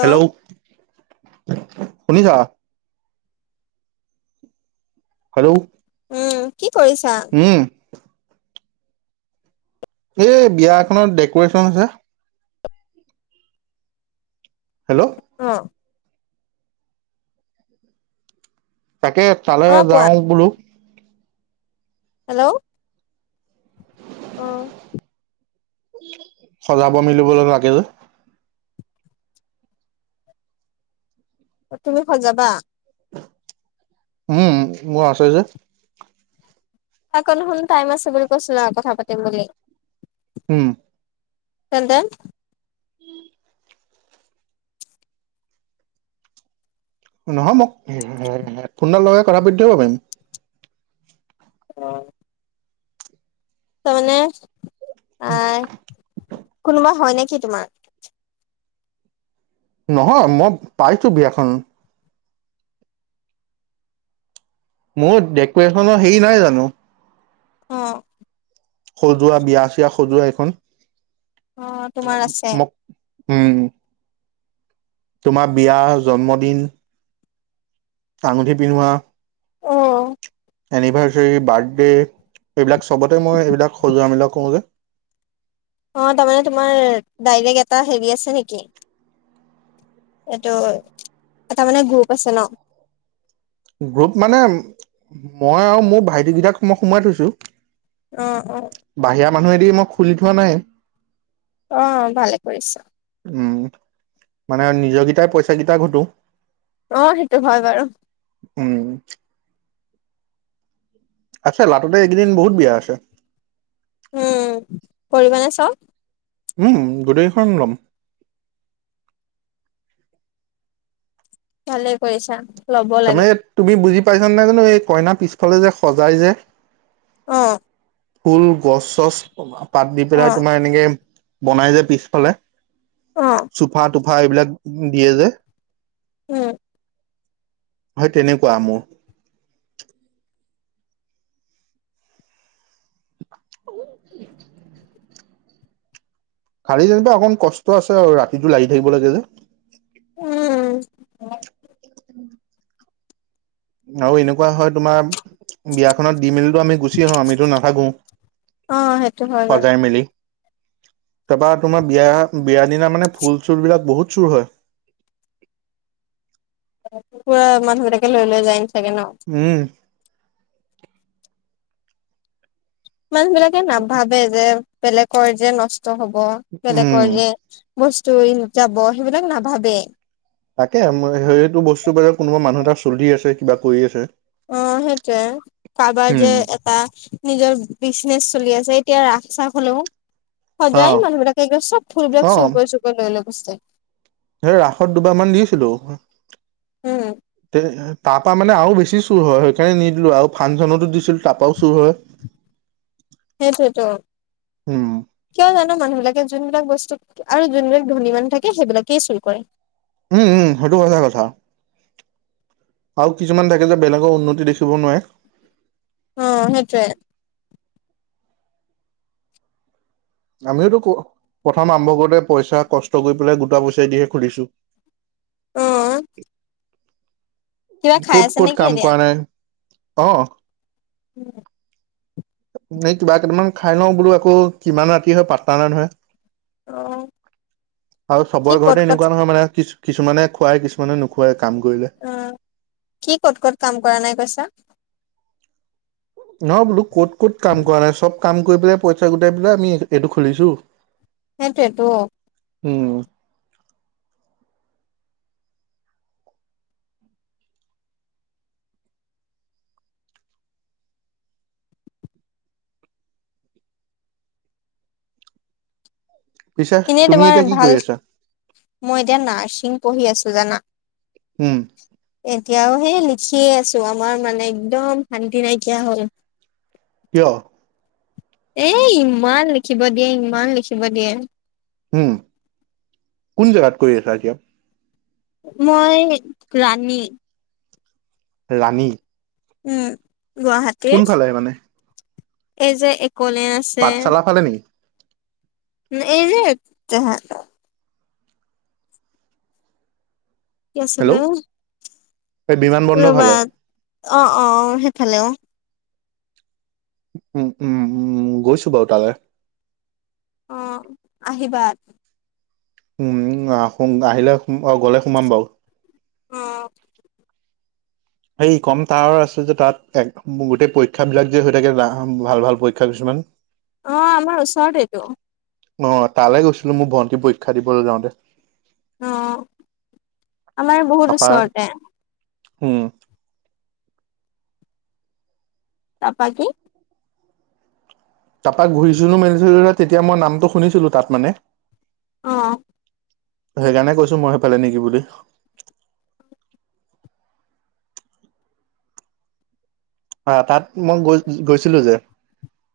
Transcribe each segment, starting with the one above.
Hello, শুনিছাঁ? Hello, উম কি কৰিছাঁ? উম। এই বিয়া এখনত ডেক'ৰেচন আছে। হেল্ল। অ। তাকে তালে অ কোৱা যাওঁ বোলো। হেল্লও অ। সজাব মেলিবলৈ লাগে যে। অ তুমি হৈ সজাবা? উম মোৰ আছে যে আকৌ দেখুন টাইম আছে বুলি কৈছিলা কথা পাতিম বুলি। উম। তেন্তেন নহয় মোক হে-হে-হেডফোন লগাই কথা পাতি থাকিব পাৰিম। অ' তাৰমানে কোনোবা হয় নেকি তোমাৰ? নহয় মই পাইছো বিয়াখন। মোৰ ডেকৰেশ্যনৰ হেৰি নাই জানোঁ। অ। সজোৱা বিয়া চিয়া সজোৱা এইখন অ তোমাৰ আছে মোক, উম তোমাৰ বিয়া, জন্মদিন আঙুঠি পিন্ধোৱা অ' এনিভাৰ্চাৰী, বাৰ্থডে এইবিলাক চবতে মই এইবিলাক সজোৱা মেলা কৰো যে। অ' তাৰমানে তোমাৰ ডাইৰেক্ট এটা হেৰি আছে নেকি? এইটোও হয়। এটা মানে গ্ৰুপ আছে ন? গ্ৰুপ মানে মই আৰু মোৰ ভাইটি কেইটাক মই সোমাৱাই থৈছো। অঁ, অঁ। বাহিৰা মানুহেদি মই খুলি থোৱা নাই। অ' ভালে কৰিছাঁ। উম মানে নিজকেইটাই পইচা কেইটা ঘটো। অ সেইটো হয় বাৰু। উম। আটছা, লাটতে এইকেইদিন বহুত বিয়া আছে। উম কৰিবানে চাওঁ উ গোটেইখন ল'ম। ভালেই কৰিছা। ল'ব লাগে তাৰমানে এই তুমি বুজি পাইছানে জানো, এই কইনা পিছফালে যে সজাই যে? অঁ। ফুল, গছ-চছ, পাত দি অ পেলাই তোমাৰ এনেকে বনাই যে পিছফালে। অঁ। চোফা-টোফা এইবিলাক দিয়ে যে উম। হয় তেনেকুৱা মোৰ। হয় নেকি। খালি যেনিবা অকণ কষ্ট আছে আৰু ৰাতিটো লাগি থাকিব লাগে যে। উম' আৰু এনেকুৱা হয় তোমাৰ, বিয়াখনত দি মেলি টো আমি গুচি আহো, আমিতো নাথাকো, অ সেইটো হয় বাৰু সজাই-মেলি। তাৰপা তোমাৰ বিয়া বিয়া দিনা মানে ফুল চুল বিলাক বহুত চুৰ হয়। কুকুৰা মানুহ এনেকে লৈ আনে যায় চাগে ন? উম। মানুহ বিলাকে নাভাবে যে, বেলেগৰ যে নষ্ট হব উম বেলেগৰ যে বস্তু উই যাব সেইবিলাক নাভাবে। তাকে সেইটো বস্তু বেলেগ কোনোবা মানুহ এটা চলি আছে, কিবা কৰি আছে। অ সেইটোৱে কাৰোবাৰ উম যে এটা নিজৰ বিজনেচ চলি আছে, এতিয়া ৰাস-চাস হলেও অ সদাই মানুহবিলাকে একদম চব ফুলবিলাক অ চুৰ কৰি, চুৰ কৰি লৈ লৈ গৈছে। ৰাসত দুবাৰ মান দিছিলো, উম তাৰপা মানে আৰু বেছি চুৰ হয়, সেইকাৰণে নিদিলো আৰু ফানচনতো দিছিলো তাৰপাও চুৰ হয়। [unintelligible] সেইটোৱেতো। উম কিয় জানো মানুহবিলাকে যোনবিলাক বস্তু আৰু যোনবিলাক ধনী মানুহ থাকে সেইবিলাকেই চুৰ কৰে। উম উম সেইটো সছা কথা। আৰু কিছুমান থাকে যে বেলেগৰ উন্নতি দেখিব নোৱাৰে। উ সেইটোৱে। আমিওতো প্ৰথম আৰম্ভ কৰতে পইচা কষ্ট কৰি পেলাই গোটা পইচাই দিহে খুুলিছো। অঁ। খাই আছে ক'ত-ক'ত নেকি কাম কৰা এতিয়া নাই অঁ। ও [unintelligible] এ কিবা কেইটামান খাই লওঁ বোলো আকৌ কিমান ৰাতি হয় পাত্তা নাই নহয়। অ', আৰু কি চবৰে ক'ত ঘৰতে ক'ত এনেকুৱা নহয় মানে কিছু কিছুমানে খুৱাই, কিছুমানে নোখুৱাই কাম কৰিলে। অঁ, কি ক'ত ক'ত কাম কৰা নাই কৈছা? নহয় বোলো ক'ত ক'ত কাম কৰা নাই, চব কাম কৰি পেলাই পইচা গোটাই পেলাই আমি এইটো খুলিছো। সেইটোৱেতো উম। পিছে এনেই তুমি এতিয়া তোমাৰ কি ভাল, কৰি আছা মই এতিয়া নাৰ্ছিং পঢ়ি আছো জানা। উম। এতিয়াও সেই লিখিয়ে আছো, আমাৰ মানে একদম শান্তি নাইকিয়া হ'ল। কিয়? এ ইমান লিখিব দিয়ে, ইমান লিখিব দিয়ে। উম, কোন জেগাত কৰি আছা এতিয়া? মই ৰাণী। ৰাণী। উম গুৱাহাটীৰ কোনফালে মানে এই যে একলে পাট চালা সফালে নেকি? এই যে তেহত কি আছিলে হেল্ল' এই বিমান বন্দৰ ফালে ৰবাত অ অ সেইফালে অ উম উম উম গৈছো বাৰু তালে অ আহিবা। সোম আ সোম আহিলে গ'লে সোমাম বাও। অ। সেই কম তাৱাৰ আছে যে তাত গোটেই পৰীক্ষাবিলাক যে হৈ থাকে ভাল ভাল পৰীক্ষা কিছুমান [inaudible] অ আমাৰ ওচৰতেটো। অ তালে গৈছিলো মোৰ ভণ্টি পৰীক্ষা দিবলৈ যাওঁতে। অ আমাৰ বহুত ওচৰতে। হম। তাপাকি তা পা ঘূৰিছিলো মেলিছিলোঁ তেতিয়া মই নামটো শুনিছিলো তাত মানে। অ। সেইকাৰণে কৈছো মই সেইফালে নেকি বুলি। অ তাত মই গৈ গৈছিলো যে,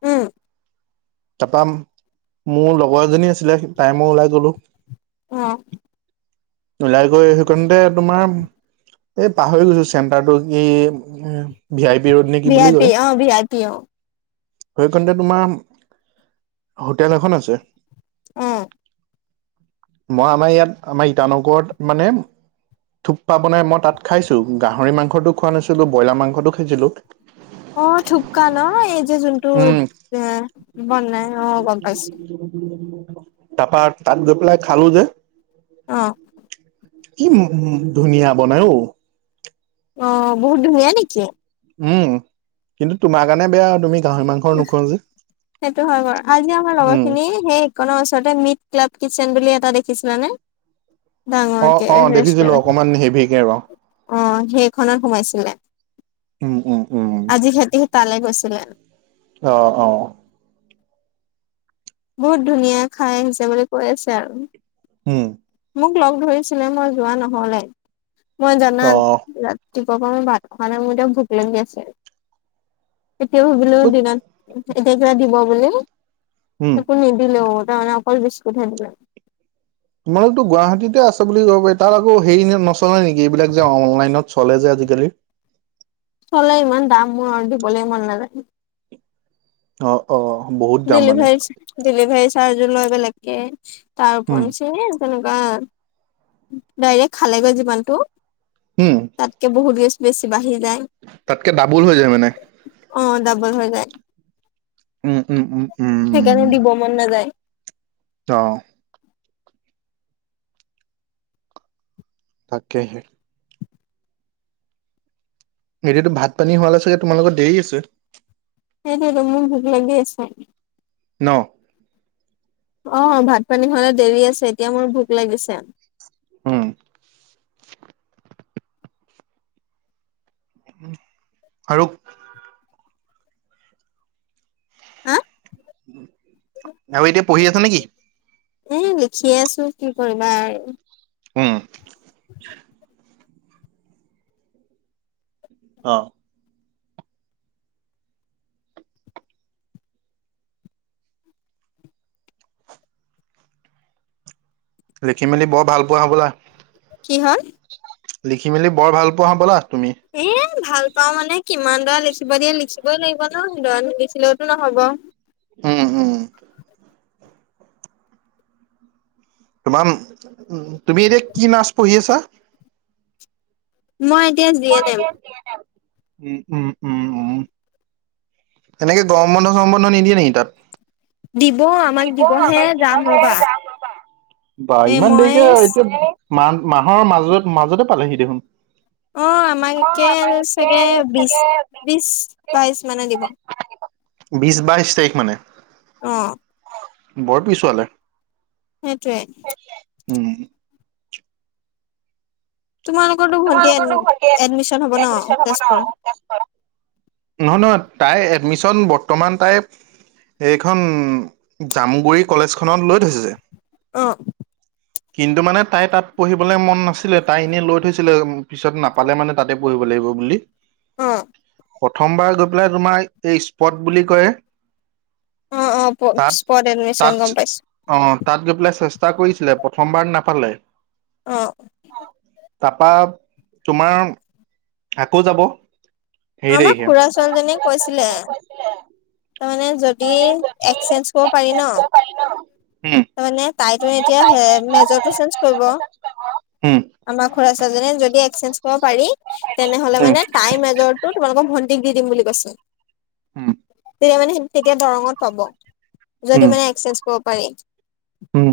উম। তা পা মোৰ লগৰ এজনী আছিলে তাই মই ওলাই গলোঁ। অ। ওলাই গৈ সেইকাৰণতে তোমাৰ এই পাহৰি গৈছো চেণ্টাৰ টো কি ভি আই পি ৰোড নেকি ভি বুলি আই পি কয়। অ ভি আই পি অ সেইখনতে তোমাৰ হোটেল এখন আছে। অ। মই আমাৰ ইয়াত আমাৰ ইটানগৰত মানে থোপা বনাই তাত খাইছোঁ গাহৰি মাংসটো খোৱা নাছিলোঁ ব্ৰইলাৰ মাংসটো খাইছিলোঁ। অ থোপকা ন এই যে যোনটো উম এ বনাই অ গম পাইছোঁ। [unintelligible] তা পা তাত গৈ পেলাই খালো যে, অ। কি উ উ ধুনীয়া বনাই ঔ। অ বহুত ধুনীয়া নেকি? উম কিন্তু তোমাৰ কাৰণে বেয়া তুমি গাহৰি মাংস আহ্ নোখোৱা যে সেইটো হয় বাৰু আজি আমাৰ লগৰ উম খিনি সেই ইকনৰ ওচৰতে মিট ক্লাব কিটচেন বুলি এটা দেখিছিলানে? অ ডাঙৰ কে অ দেখিছিলো ৰেষ্টুৰে- অকমান হেভিকে ৰ অ সেইখনত সোমাইছিলে। উম উম উম আজি সিহঁতি‌হত তালৈ গৈছিলে', অহ', - অহ', বহুত ধুনীয়া খাই আহিছে বুলি কৈ আছে আৰু', হুম', মোক লগ ধৰিছিলে মই যোৱা নহ'লে, মই অ জানাত বিৰাট ৰাতিপুৱা পা মই ভাত খোৱা নাই, মোৰ এতিয়া ভোক লাগি আছে। এতিয়া ভাবিলো বুত দিন এতিয়া কিবা দিব বুলি উম একো নিদিলেও তাৰমানে অকল বিস্কুট হে দিলে। তোমালোকতো গুৱাহাটীতে আছে বুলি ক'ব পাৰি তাৰ আকৌ হেৰি নে নচলে নেকি এইবিলাক যে অনলাইনত চলে যে আজিকালি', চলে, ইমান দাম, মোৰ দিবলৈ মন নাযায়', অহ', - অহ', বহুত দাম মানে? ডেলিভাৰী ডেলিভাৰী চাৰ্জো লয় বেলেগকে তাৰ উম ওপৰেনচে এই', তেনেকুৱা, অ', ডাইৰেক্ট খালেগৈ যিমানটো, উম তাতকে বহুত গেষ্ট', বেছি বাঢ়ি যায়', তাতকে ডাবুল হৈ যায় মানে', অ', ডাবোল হৈ যায়', উম', - উম', - উম', - উম', সেইকাৰণে দিব মন নাযায়', তা', অ', অকে হে', এতিয়াটো ভাত পানী হোৱালে চাগে তোমালোকৰ দেৰি আছে? সেইটোৱে ত মোৰ ভোক লাগি আছে', ন', অ', ভাত পানী হ'লে দেৰি আছে এতিয়া মোৰ ভোক লাগিছে', উম', উ আৰুক', আ', উম', আৰু এতিয়া পঢ়ি আছ নেকি? এ', লিখিয়ে আছোঁ, কি কৰিবা আৰু? ওহ', [unintelligible] অ', লিখি মেলি বৰ ভাল পোৱা হ'বলা? কি হ'ল? লিখি মেলি বৰ ভাল পোৱা হ'বলা তুমি? এ', ভাল পাওঁ মানে কিমান বাৰ লিখিব দিয়ে লিখিবই লাগিব', ন', দৰানো নিলিখিলেওতো নহ'ব', উম', - হুম', তোমাৰ উম', উম', -উম', তুমি এতিয়া কি নাৰ্ছ পঢ়ি আছা? মই এতিয়া জি', মই এন এম এতিয়া জি এ নেম, উম', - উম', - উম', -উম', এনেকে গৰম বন্ধ চৰম বন্ধ নিদিয়ে নেকি তাত? দিব আমাক দিব, দিবহে আমাক দিব যাম হে, ৰ'বা যাম ৰবা, বা, এ ইমান মই দেৰিকে এতিয়া', মান', - মাহৰ মাজত', - মাজতে', পালেহি দেখোন', অ', আমাক একে চাগে বিশ', - বিশ', বাইশ মানে দিব', বিশ বাইশ তাৰিখ মানে? অহ', বৰ পিছোৱালে', সেইটোৱে', সেইটোৱে', উম', ' তোমালোকৰতো ভন্টি তোমালোকৰো এডমিশন হ'ব ছেকেণ্ড ন এডমিশন হব ন? তেজপুৰত ক্লাচ কৰা? নহয়', - নহয়', তাই এডমিশন বৰ্তমান তাই', এইখন, জামুগুৰি কলেজখনত লৈ থৈছে যে', অহ', কিন্তু মানে তাই তাত পঢ়িবলে মন নাছিলে তাই এনেই লৈ থৈছে। [unintelligible] পিছত নাপালে মানে তাতে পঢ়িব লাগিব বুলি। অ', প্ৰথমবাৰ গৈ পেলাই তোমাৰ এই স্পট বুলি কয়ে অ', অ, প স্প'ৰ্ট এডমিশ্যন তাত গম পাইছোঁ। অ, তাত গৈ পেলাই চেষ্টা কৰিছিলে প্ৰথমবাৰ নাপালে। অ', তাপা তোমাৰ আকৌ যাব। হেৰি আমাক তাৰিখে খুৰা ছোৱালীজনীয়ে কৈছিলে। ত'মানে যদি এক্সেচেঞ্জ কৰিব পাৰি ন' উম ত' মানে তাইতো এতিয়া হে মেজৰটো চেঞ্জ কৰিব। উম আমাৰ খুৰাছোৱালী জনে যদিএক্সেচেঞ্জ কৰিব পাৰি তেনেহলে উম মানে তাই মেজৰ টো তোমালোকক ভণ্টিক দি দিম বুলি কৈছে। উম, তেতিয়া মানে তেতিয়া দৰঙত পাব উম যদি উম মানে এক্সচেঞ্জ কৰব পাৰি। উম,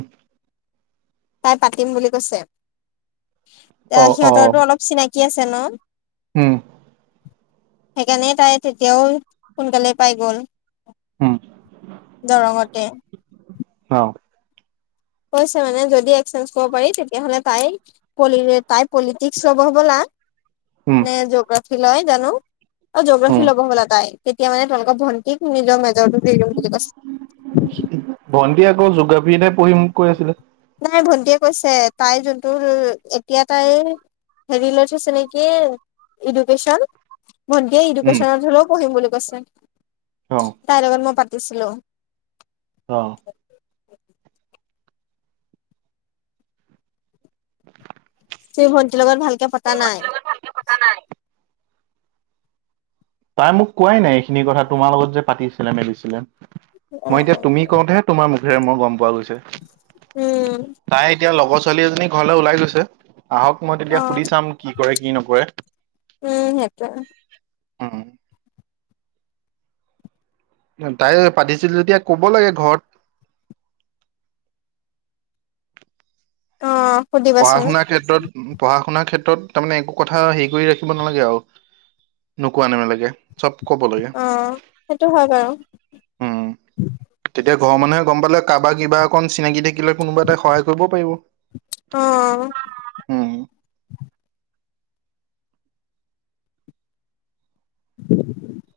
তাই পাতিম বুলি কৈছে এ অ সিহঁতৰটো অলপ চিনাকি আছে ন'? হম। সেইকাৰণে তাই তেতিয়াও সোনকালে পাই গ'ল। [inaudible] দৰঙতে। হাওঁ। কৈছে মানে যদি এক্সেঞ্জ কৰিব পাৰি তেতিয়াহ'লে তাই পলিৰে তাই পলিটিক্স ল'ব হবলা। উম নে জিঅ'গ্ৰাফি লয় জানো অ, উম জিঅগ্ৰাফি ল'ব হবলা তাই। তেতিয়া মানে তোমাকলোকৰ ভণ্টিক নিজৰ মেজৰটো দি দিম বুলি কৈছে। ভন্টি আকৌ জোগ্ৰাফি এটাই পঢ়িম কৈ আছিলে। নাই ভন্টিয়ে কৈছে তাই যোনটো এতিয়া তাইৰ হেৰি লৈছে নেকি চিনাকিয়ে ইদু কেচনই মল। ভণ্টীয়ে উম এডুকেশ্যনত হ'লেও পঢ়িম বুলি কৈছে। অ', তাইৰ লগত মই পাটিছিলোঁ। অহ ', তুমি ভন্টিৰ লগত ভালকে পতা নাই? নাই। তাই মোক কোৱাই নাই এগইখিনি কথা তোমাৰ লগত যে পাতিছিলে মেলিছিলে উম মই এতিয়া তুমি কওঁতেহে তোমাৰ মুখেৰে মই গম পোৱা গৈছে। উম। তাই এতিয়া লগৰ ছোৱালী এজনী ঘৰলৈ ওলাই গৈছে আহক মই অ তেতিয়া সুধি চাম কি কৰে কি নকৰে। উম, সেইটোয়ে। উম - উম [unintelligible] তাই পাতিছিল যেতিয়া ক'ব লাগে ঘৰত। অ', পঢ়া সুধিবাচোন -শুনা ক্ষেত্ৰত পঢ়া- শুনা ক্ষেত্ৰত তাৰমানে একো কথা হেৰি কৰি ৰাখিব নালাগে আৰু। নোকোৱা নেমেলাগে চব ক'ব লাগে। অ, সেইটো হয় বাৰু। উম [inaudible] তেতিয়া ঘৰৰ মানুহে গম পালে কাৰোবাৰ কিবা অকন চিনাকি থাকিলে কোনোবা এটা সহায় কৰিব‌ও পাৰিব। অ। উম। [unintelligible]